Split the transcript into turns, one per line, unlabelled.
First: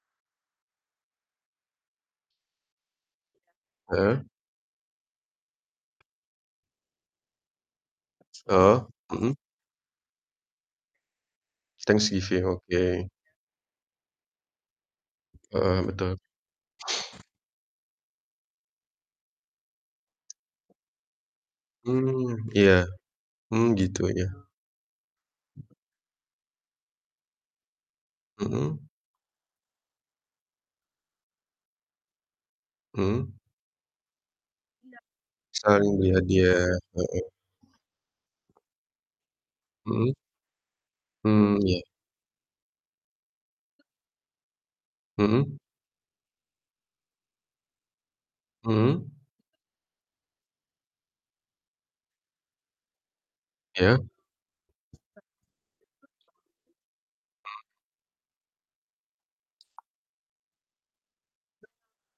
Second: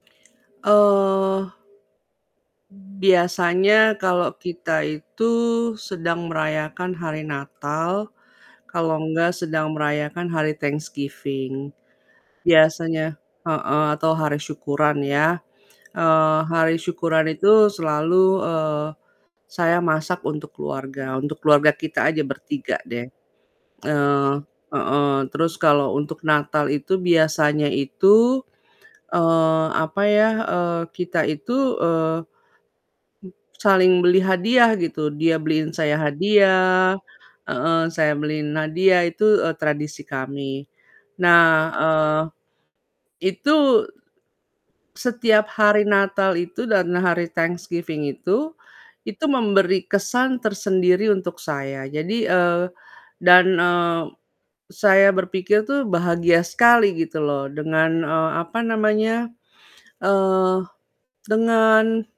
Eee, biasanya
Heeh.
kalau kita itu sedang merayakan hari Natal,
Heeh,
kalau enggak
mhm.
sedang merayakan hari Thanksgiving.
Thanksgiving, oke.
Biasanya heeh, atau hari syukuran ya,
Heeh. Betul.
eee, hari syukuran itu selalu, eee, saya masak untuk keluarga untuk keluarga kita aja
Mmm. Iya.
bertiga deh.
Hmm. Gitu ya.
Eee heeh, terus kalau untuk Natal itu biasanya itu,
Mhm.
eee, apa ya, eee, kita itu, eee, m
Mhm.
saling beli hadiah gitu, dia beliin
Saling
saya
beri hadiah
hadiah
heeh.
heeh, saya beliin hadiah, itu, eee, tradisi
Mhm.
kami. Nah,
Mmm, iya.
eee, itu setiap
Mhm.
hari Natal itu dan hari Thanksgiving itu,
Mhm.
itu memberi kesan tersendiri untuk saya, jadi eee, dan,
Ya.
eee, saya berpikir tuh bahagia sekali gitu loh,
Mhm.
dengan, eee, apa namanya, eee, dengan